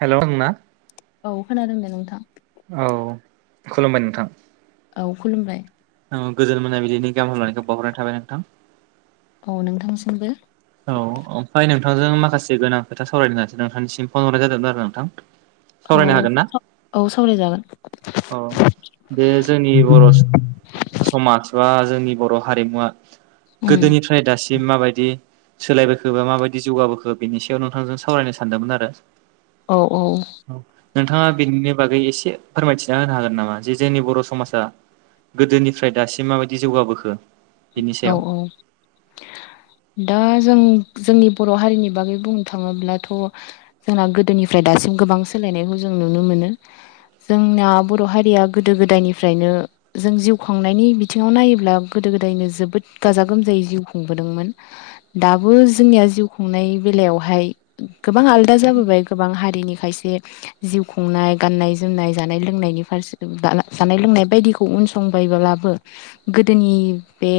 हेल' ओङ मा औ खोनादों दे नोंथां औ खुलुमबाय नोंथां औ खुलुमबाय औ गोजोन मोनाबिलिनि गाहाम लानायखौ बावहरनाय थाबाय नोंथां औ नोंथांनिसिमबो औ ओमफ्राय नोंथांजों माखासे गोनां खोथा सावरायनो होन्नासो नोंथांनिसिम फन हरनाय जादोंमोन आरो नोंथां औ सावरायनो हागोन ना औ औ सावरायजागोन बे जोंनि बर' समाज बा जोंनि बर' हारिमुवा उम गोदोनिफ्राय दासिम माबायदि सोलायबोखो बा माबायदि जौगाबोखो बेनि सायाव नोंथांजों सावरायनो सानदोंमोन आरो औ औ नोंथाङा बेनिनो बागै एसे फोरमायथिना होनो हागोन नामा जे जोंनि बर' समाजा गोदोनिफ्राय दासिम माबायदि जौगाबोखो बिनि औ सायाव औ दा जों जोंनि बर' हारिनि बागै बुंनो थाङोब्लाथ' जोंना गोदोनिफ्राय दासिम गोबां सोलों नायखौ जों नुनो मोनो जोंना बर' हारिया गोदो गोदायनिफ्रायनो जों जिउ खांनायनि बिथिङाव नायोब्ला गोदो गो नो जोबोद गाजा गोमजायै जिउ खुंबोदोंमोन दाबो जोंनिया जिउ खुंनाय बेलायाव फाय गोबां आलदा जाबोबाय गोबां हारिनि खायसे जिउ खुंनाय गान्नाय जोमनाय जानाय लोंनायनि फारसे जानाय लोंनाय बायदिखौ उनसंबायब्लाबो गोदोनि बे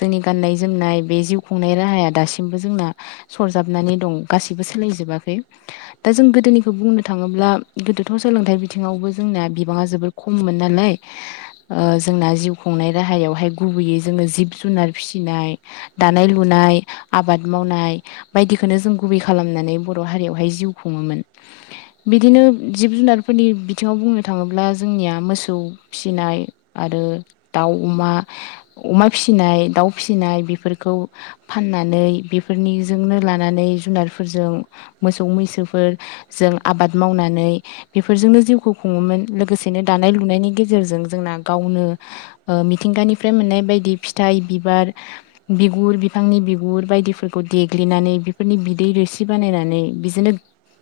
जोंनि गाननाय जोमनाय बे जिउ खुंनाय राहाया दासिमबो जोंना सरजाबनानै दं गासिबो सोलायजोबाखै दा जों गोदोनिखौ बुंनो थाङोब्ला गोदोथ' सोलोंथाइ बिथिङावबो जों ना बिबां आ जोबोद खममोन नालाय ओ जोंना जिउ खुंनाय राहायावहाय गुबैयै जोङो जिब जुनार फिसिनाय दानाय लुनाय आबाद मावनाय बायदिखौनो जों गुबै खालामनानै बर' हारियावहाय जिउ खुङोमोन बिदिनो जिब जुनारफोरनि बिथिङाव बुंनो थाङोब्ला जोंनिया मोसौ फिसिनाय आरो दाउ अमा अमा फिसिनाय दाउ फिसिनाय बेफोरखौ फाननानै बेफोरनिजोंनो लानानै जुनारफोरजों मोसौ मैसोफोर जों आबाद मावनानै बेफोरजोंनो जिउखौ खुङोमोन लोगोसेनो दानाय लुनायनि गेजेरजों जोंना गावनो ओ मिथिंगानिफ्राय मोननाय बायदि फिथाइ बिबार बिगुर बिफांनि बिगुर बायदिफोरखौ देग्लिनानै बेफोरनि बिदै रोसि बानायनानै बिजोनो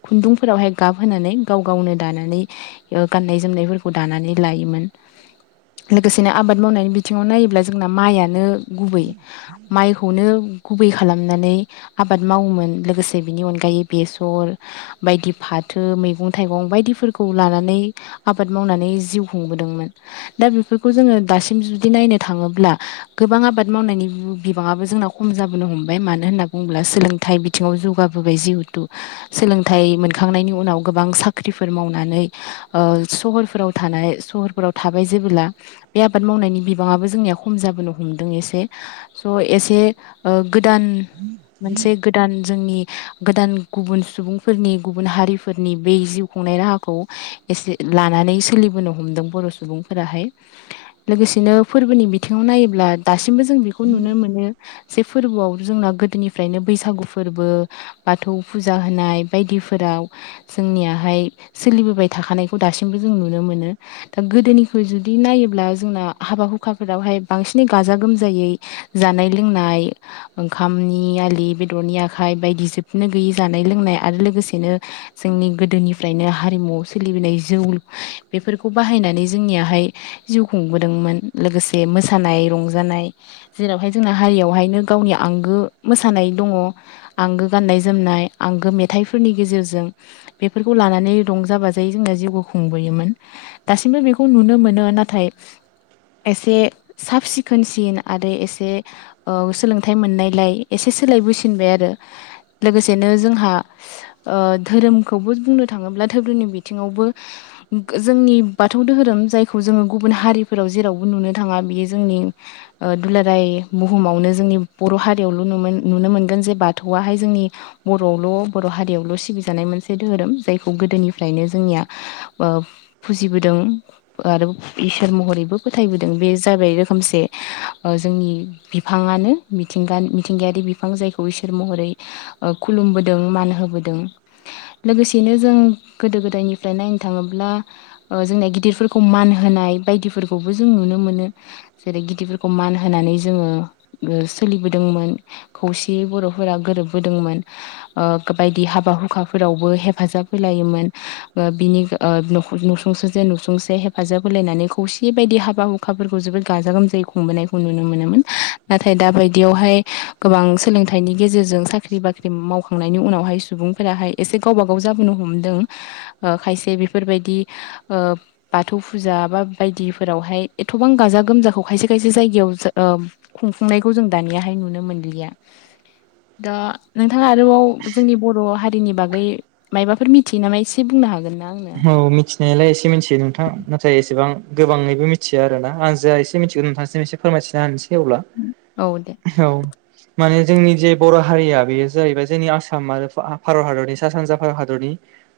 खुन्दुंफोरावहाय गाबहोनानै गाव गावनो दानानै ओ गाननाय जोमनायफोरखौ दानानै लायोमोन लोगोसेनो आबाद मावनाय बिथिङाव नायोब्ला जोंना माइयानो गुबै माइखौनो गुबै खालामनानै आबाद मावोमोन लोगोसे बिनि अनगायै बेसर बायदि फाथो मैगं थाइगं बायदिफोरखौ लानानै नै आबाद मावनानै जिउ खुंबोदोंमोन दा बेफोरखौ जोङो दासिम जुदि नायनो थाङोब ब्ला गोबां आबाद मावनायनि बिबाङाबो जोंना खम जाबोनो हमबाय मानो होनना बुङोब्ला सोलोंथाइ बि थिंआव जौगाबोबाय जिहुथु सोलोंथाइ मोनखांनायनि उनाव गोबां साख्रिफोर मावनानै ओ सहरफोराव थानाय सहरफोराव थाबाय जेबोला बे आबाद मावनायनि बिबाङाबो जोंनिया खम जाबोनो हमदों एसे स' एसे ओ गोदान मोनसे गोदान जोंनि गोदान गुबुन सुबुंफोरनि गुबुन हारिफोरनि ब जिउ खुंनाय राहाखौ एसे लानानै सोलिबोनो हमदों बर' सुबुंफोराहाय लोगोसेनो फोरबोनि बि थिङाव नायोब्ला दासिमबो जों बेखौ नुनो मोनो ज फोरबोआव जोंना गोदोनिफ्रायनो बैसागु फोरबो बाथौ फुजा होनाय बायदिफोरा आव जोंनियाहाय सोलिबोबाय थाखानायखौ दासिमबो जों नुनो मोनो दा गोदोनिफ्राय जुदि नायोब्ला जोंना हाबा हुखा फोरावहाय बांसिनै गाजा गोमजायै जानाय लोंनाय ओंखामनि आलि बेदर उननि आखाइ बायदि जोबनो गैयै जानाय लोंनाय आरो लोगोसेनो जोंनि गोदोनिफ्रायनो हारिमु सोलिबोनाय जौ बेफोरखौ बाहायनानै जोंनियाहाय जिउ खुंबोदोंमोन लोगोसे बे मोसानाय रंजानाय जेरावहाय जोंना हारियावहायनो गावनि आंगो मोसानाय दङ आंगो गाननाय जोमनाय आंगो मेथाइफोरनि गेजेरजों बेफोरखौ लानानै रंजा बाज जायै जोंना जिउबो खुंबोयोमोन दासिमबो बेखौ नुनो मोनो नाथाय एसे साब सिखोनसिन आरो एसे औ सोलोंथाइ मोननायलाय एसे सोलायबोसिनबाय आरो लोगोसेनो जोंहा ओ धोरोमखौबो बुंनो थाङोब्ला धोरोमनि बिथिङावबो जोंनि बाथौ धोहोरोम जायखौ जोङो गुबुन हारिफोराव जेरावबो नुनो थाङा बियो जोंनि ओ दुलाराय बुहुमावनो जोंनि बर हारियावल नुनो मोनगोन जे बाथौआहाय जोंनि बरआवल बर हारियावल सिबि जानाय मोनसे धोरोम जायखौ गोदोनिफ्राय बियो जोंनिया ओ फुजिबोदों आरो इसोर महरैबो फोथायबो बे जाबाय रोखोमसे ओ जोंनि बिफाङानो मिथिंगा मिथिंगायारि बिफां ज जायखौ इसोर महरै ओ खुलुमबोदों मान होबोदों लोगोसेनो जों गोदो गोदायनिफ्राय नायनो थाङोब्ला जोंना गिदिरफोरखौ मान होनाय बायदिफोरखौबो ज जों नुनो मोनो जेरै गिदिरफोरखौ मान होनानै जोङो सोलिबोदोंमोन खौसेयै बरफोरा गोरोबबोदोंमोन ओ बायदि हाबा हुखाफोरावबो हेफाजाब होलाय योमोन ओ बिनिखा ओ नख नसुंसे जों नसुंसे हेफाजाब होलायनानै खौसे बायदि हाब बा अखाफोरखौ जोबोद गाजा गोमजायै खुंबोनायखौ नुनो मोनोमोन नाथाय दा बायदियावहाय गोबां सोलोंथाइनि गेजेरजों साख्रि बाख्रि मावखांनायनि उनावहाय सुबुंफोराहाय एसे गावब गाव जाबोनो हमदों ओ खायसे बेफोरबायदि ओ बाथौ फुजा बा बायदिफोरावहाय एथबां गाजा गोमजाखौ खायसे खायसे जायगायाव जा ओ खुंफुंनायखौ जों दानियाहाय नुनो मोनलिया [inaudible] दा नों थाङा आरोबाव जोंनि बर हारिनि बागै मायबाफोर मिथियो नामा एसे बुंनो हागोन ना आंनो? औ मिथिनायालाय एसे मिथियो नोंथां नाथाय एसेबां गोबाङैबो मिथिया आरोना आं जा एसे मिथिगौ नोंथांसिम एसे फोरमायथिना होनस सै अब्ला औ दे औ माने जोंनि जे बर हारिया बेयो जायैबाय जोंनि आसाम आरो भा भारत हादरनि सा सानजा भारत हादरनि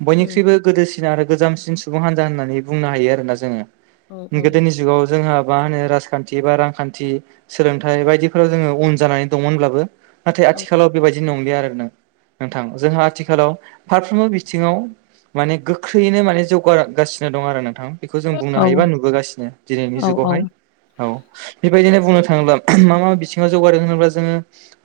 बयनिख्रुइबो गोदोसिन आरो गोजामसिन सुबुं हान्जा होननानै बुंनो हायो आरोना जोङो औ औ गोदोनि जुगाव जोंहा मा होनो राजखान्थि बा रांखान्थि सोलोंथाइ बायदिफोराव जोङो उन जानानै दंमोनब्लाबो नाथाय आथिखालाव बेबायदि नंलिया आरो नों नोंथां जोंहा आथिखालाव फारफ्रोमबो बिथिङाव माने गोग ख्रैयैनो माने जौगागासिनो दं आरो नोंथां बेखौ जों बुंनो औ हायोबा नुबोगासिनो दिनैनि औ जुगावहाय औ बेबायदिनो बुंनो थाङोब्ला मा मा बिथिङाव जौगादों होनोब्ला जोङो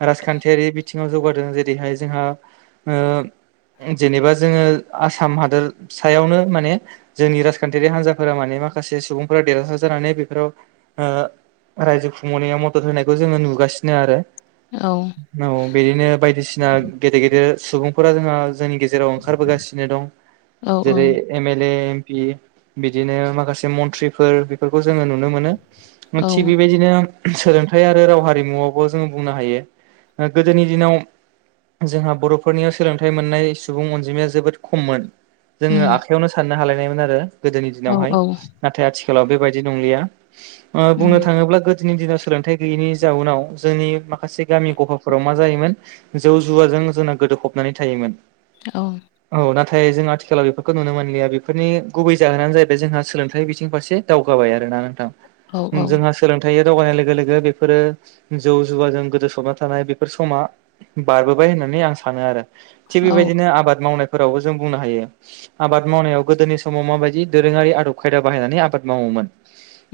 राजखान्थियारि बिथिङाव जौगादों जेरै बेहाय जोंहा ओ जेनेबा जोङो आसाम हादोर सायावनो माने जोंनि राजखान्थियारि हान्जाफोरा माने माखासे सुबुंफोरा देरहासार जानानै बेफोराव ओ रायजो खुंबोनायाव मदद होनायखौ जोङो नुगासिनो आरो औ बिदिनो बायदिसिना गेदेर गेदेर सुबुंफोरा जोङो जोंनि गे जेराव ओंखारबोगासिनो दं औ जेरै M L A P A बिदिनो माखासे मन्थ्रिफोर बेफोरखौ जोङो नुनो मोनो ओं औ थिग बिबायदिनो सोलोंथाइ आरो राव हारिमुआवबो जोङो बुंनो हायो ओ गोदोनि दिनाव जोंहा बरफोरनियाव सोलोंथाइ मोननाय सुबुं अनजिमाया जोबोद खममोन उम मोन आरो गोदोनि औ दिनावहाय औ नाथाय आथिखालाव बेबायदि नंलिया ओ बुंनो उम थाङोब्ला दिनैनि दिनाव सोलोंथाइ गैयैनि जाउनाव जोंनि माखासे गामि गफाफोराव मा जायोमोन जौ जुवाजों जोंना गोदोफबनानै थायोमोन औ जोंना खेला बेफोरखौ नुनो मोनलिया बेफोरनि गुबै जाहोनानो जाहैबाय जोंहा सोलोंथाइ बिथिं फारसे दावगाबाय आरो ना नोंथां औ औ जोंहा सोलोंथाइया दावगानाय लोगो लोगो बेफोरो जौ जुवाजों गोदो सबना थानाय बेफोर समा बारबोबाय होननानै नानै आं सानो आरो थिग बेबायदिनो आबाद मावनायफोरावबो जों बुंनो हायो आबाद मावनायाव गोदोनि समाव माबायदि दोरोङारि आदब खायदा बाहायनानै आबाद मावोमोन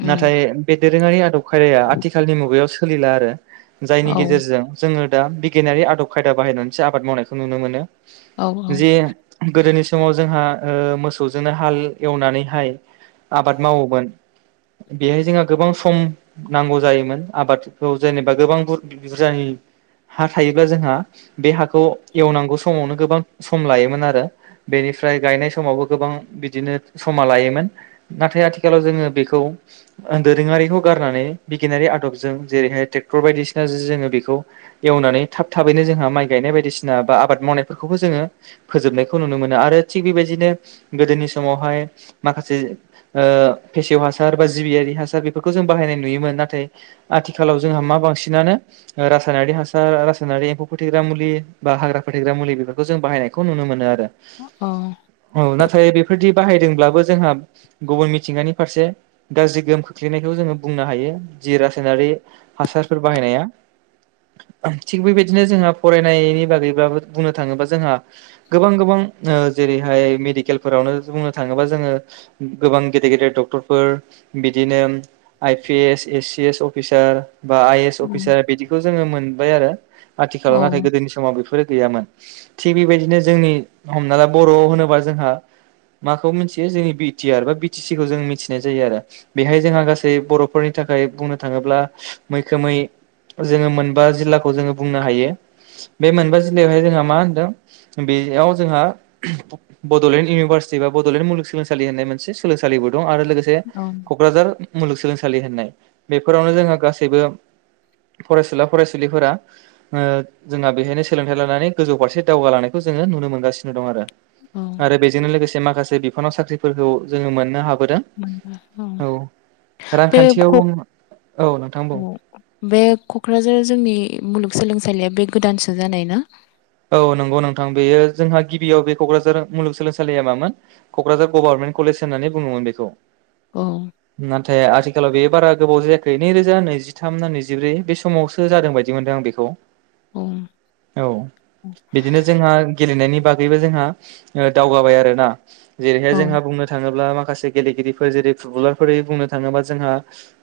उम नाथाय बे दोरोङारि आदब खायदाया आथिखालनि मुगायाव सोलिला आरो औ जायनि औ गेजेरजों जोङो दा बिगियानारि आदब खायदा बाहायनानैसो आबाद मावनायखौ नुनो मोनो औ औ जे गोदोनि समाव जोंहा मोसौजोंनो हाल एवनानैहाय आबाद मावोमोन बेहाय जोंहा गोबां सम नांगौ जायोमोन आबादखौ जेनेबा गोबां बुरजानि हा थायोब्ला जोंहा बे हाखौ एवनांगौ समावनो गोबां सम लायोमोन आरो बेनिफ्राय गायनाय समावबो गोबां बिदिनो समा लायोमोन नाथाय आथिखालाव जोङो बेखौ दोरोङारिखौ गारनानै बिगियानारि आदबजों जेरैहाय ट्रेक्टर बायदिसिना जोङो बेखौ एवनानै थाब थाबैनो जोंहा माइ गायनाय बायदिसिना बा आबाद मावनायफोरखौबो जोङो फोजोबनायखौ नुनो मोनो। आरो थि बेबायदिनो गोदोनि समावहाय माखासे फेसेव हासार बा जिबियारि हासार बेफोरखौ जों बाहायनाय नुयोमोन नाथाय आथिखालाव जोंहा मा बांसिनानो रासायनारि हासार रासायनारि एम्फौ फोथैग्रा मुलि बा हाग्रा फोथेग्रा मुलि बेफोरखौ जों बाहायनायखौ नुनो मोनो आरो। औ नाथाय बे बेफोरदि बाहायदोंब्लाबो जोंहा गुबुन मिथिंगानि फारसे गाज्रि गोहोम खोख्लैनायखौ जोङो बुंनो हायो। जि रासायनारि हासारफोर बाहायनाया थिग बेबायदिनो जोंहा फरायनायनि बागैबो बुंनो थाङोबा जोंहा गोबां गोबां ओ जेरैहाय मेडिकेलफोरावनो बुंनो थाङोबा जोङो गोबां गेदेर गेदेर डक्टरफोर बिदिनो I P S A C S officer बा आइ एस अफिसार बिदिखौ जोङो मोनबाय आरो आथिखालाव नाथाय औ गोदोनि समाव बेफोरो गैयामोन थिग बेबायदिनो जोंनि हमना ला बर' होनोबा जोंहा माखौ मिथियो जोंनि बि टि आर बा बि टि सि खौ जों मिथिनाय जायो आरो बेहाय जोंहा गासै बर'फोरनि थाखाय थाखाय बुंनो थाङोब्ला मैखोमै जोङो मोनबा जिल्लाखौ जोङो बुंनो हायो बे मोनबा जिल्लायावहाय जोंहा मा होनदों बेयाव जोंहा बड'लेण्ड इउनिभारसिटि बा बड'लेण्ड मुलुग सोलोंसालि होननाय मोनसे सोलोंसालिबो दं आरो लोगोसे क'क्राझार मुलुगसोलोंसालि होननाय बेफोरावनो जोंहा गासैबो [inaudible] फरायसुला फरायसुलिफोरा ओ जोंहा बेहायनो सोलोंथाइ लानानै गोजौ फारसे दावगालांनायखौ जोङो नुनो मोनगासिनो दं आरो। औ आरो बेजोंनो लोगोसे माखासे बिफानाव साख्रिफोरखौ जों मोननो हाब बे रांखान्थियाव कक औ नोंथां बुं बे क'क्राझार जोंनि मुलुग सोलोंसालिया बे गोदानसो जानाय ना? औ नंगौ नोंथां बेयो जोंहा गिबियाव बे क'क्राझार मुलुगसोलोंसालिया मामोन क'क्राझार गभारनमेन न्त होननानै बुङोमोन बेखौ औ नाथाय आथिखा आथिखालाव बे बारा गोबाव जायाखै नैरोजा नैजिथाम ना नैजिब्रै बे समावसो जादों बायदि मोनदों आं बेखौ। औ औ बिदिनो जोंहा गेलेनायनि बागैबो जोंहा दावगाबाय आरोना जेरैहाय औ जोंहा बुंनो थाङोब्ला मा माखासे गेलेगिरिफोर जेरै फुटबलारफोर बुंनो थाङोबा जोंहा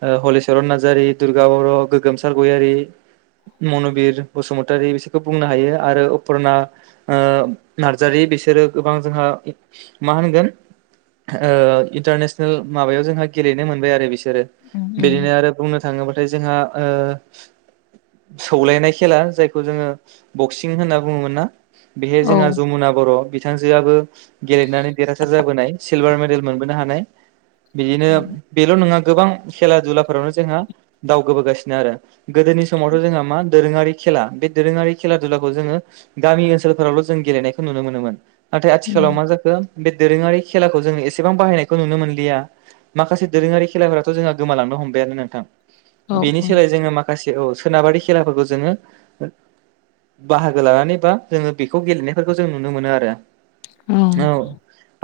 ओ हलिचरन नारजारि दुर्गा बर' गोगोमसार गयारि मनुबिर बसुमतारि बिसोरखौ बुंनो हायो आरो अपुरना ओ नार्जारि बिसोरो गोबां जोंहा मा होनगोन ओ इन्टारनेसनेल माबायाव जोंहा गेलेनो मोनबाय आरो बिसोरो उम उम बिदिनो आरो बुंनो थाङोबाथाय जोंहा ओ सौलानाय खेला जायखौ जोङो बक्सिं सिं होनना बुङोमोन ना बेहाय औ जोंहा जमुना बर' बिथांजोआबो गेलेनानै देरहासार जाबोनाय सिलभार मेडेल मोनबोनो हानाय बिदिनो औ बेल' नङा गोबां खेला दुलाफोरावनो जोंहा दावगोबोगासिनो आरो गोदोनि समावथ' जोंहा मा दोरोङारि खेला बे दोरोङारि खेला दुलाखौ जोङो गामि ओनसोलफोरावल' जों गेलेनायखौ नुनो मोनोमोन नाथाय आथिखालाव उम मा जाखो बे दोरोङारि खेलाखौ जों एसेबां बाहायनायखौ नुनो मोनलिया। माखासे दोरोङारि खेलाफोराथ' जोंहा गोमालांनो हमबायानो नोंथां औ । बेनि औ सोलाय जोङो माखासे औ सोनाबारि खेलाफोरखौ जोङो बाहागो लानानैबा जोङो बेखौ गेलेनायफोरखौ जों नुनो मोनो आरो। औ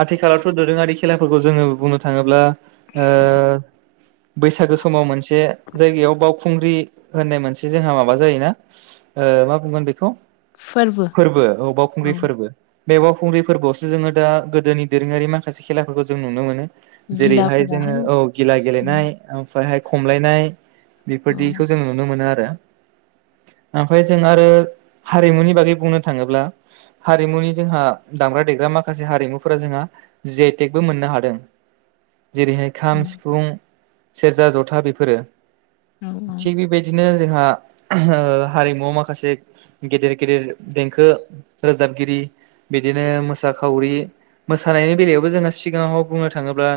आथिखालावथ' दोरोङारि खेलाफोरखौ जोङो बुंनो थाङोब्ला ओ। बैसागो समाव मोनसे जायगायाव बावखुंग्रि होननाय मोनसे जोंहा माबा जायोना ओ ओ मा बुंगोन बेखौ फोरबो औ बावखुंग्रि फोरबो । बे बावखुंग्रि फोरबोआवसो जोङो दा गोदोनि दोरोङारि माखासे खेलाफोरखौ जों नुनो मोनो । जेरैहाय जोङो गिलाफोराहाय औ गिला उम, गेलेनाय ओमफ्रायहाय खमलायनाय औ बेफोरदिखौ जों नुनो मोनो आरो ओमफ्राय जों आरो हारिमुनि बागै बुंनो थाङोब्ला हारिमुनि जोंहा दामग्रा देग्रा माखासे हारिमुफोरा जोंहा जि आइ टेक मो नो हादों। जेरैहाय खाम उम, सिफुं सेरजा जथा बेफोरो औ थिग बेबायदिनो जोंहा ओ हारिमुआव माखासे गेदेर गेदेर देंखो रोजाबगिरि बिदिनो मोसाखावरि मोसानायनि बेलायावबो जोंहा सिगाङाव बुंनो थाङोब्ला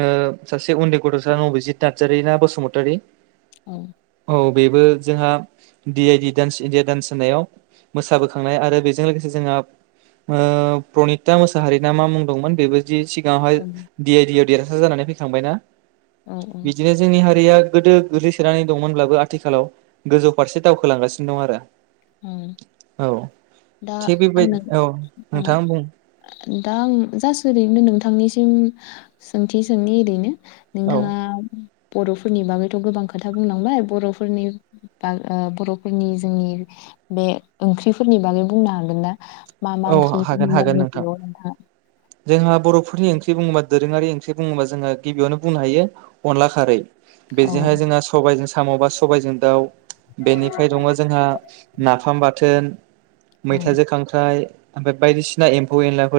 ओ सासे उन्दै गथ'सा नबजित नार्जारि ना बसुमतारि औ औ बेबो जोंहा D I D dance India dance मोसानायाव मोसाबोखांनाय आरो बेजों लोगोसे जोंहा ओ प्रनिता मोसाहारि ना मा मुं दंमोन बेबो बि सिगाङावहाय औ डि आइ डिआव देरहासार जानानै फैखांबायना औ औ बिदिनो जोंनि हारिया गोदो गोग्लैसोनानै दंमोनब्लाबो आथिखालाव गोजौ फारसे दावखोलांगासिनो दं आरो औ औ दा थिग बेबाय आंनो औ उम नोंथाङा बुं दा आं जासो ओरैनो नोंथांनिसिम सोंथि सोंनि ओरैनो औ नोंथाङा बर'फोरनि बागैथ' गोबां खोथा बुंलांबाय बर'फोरनि बा बर'फोरनि जोंनि बे ओंख्रिफोरनि बागै बुंनो हागोन ना? मा मा औ हागोन हागोन नोंथां ओंख्रि जोंहा बर'फोरनि ओंख्रि बुङोबा दोरोङारि ओंख्रि बुङोबा जोंहा गिबियावनो बुंनो हायो अनला खारै औ बेजोंहाय जोंहा सबाइजों साम' बा सबाइजों दाउ बेनिफ्राय दङ जोंहा नाफाम बाथोन औ मैथाजो खांख्राइ ओमफ्राय बायदिसिना एम्फौ एनलाफोर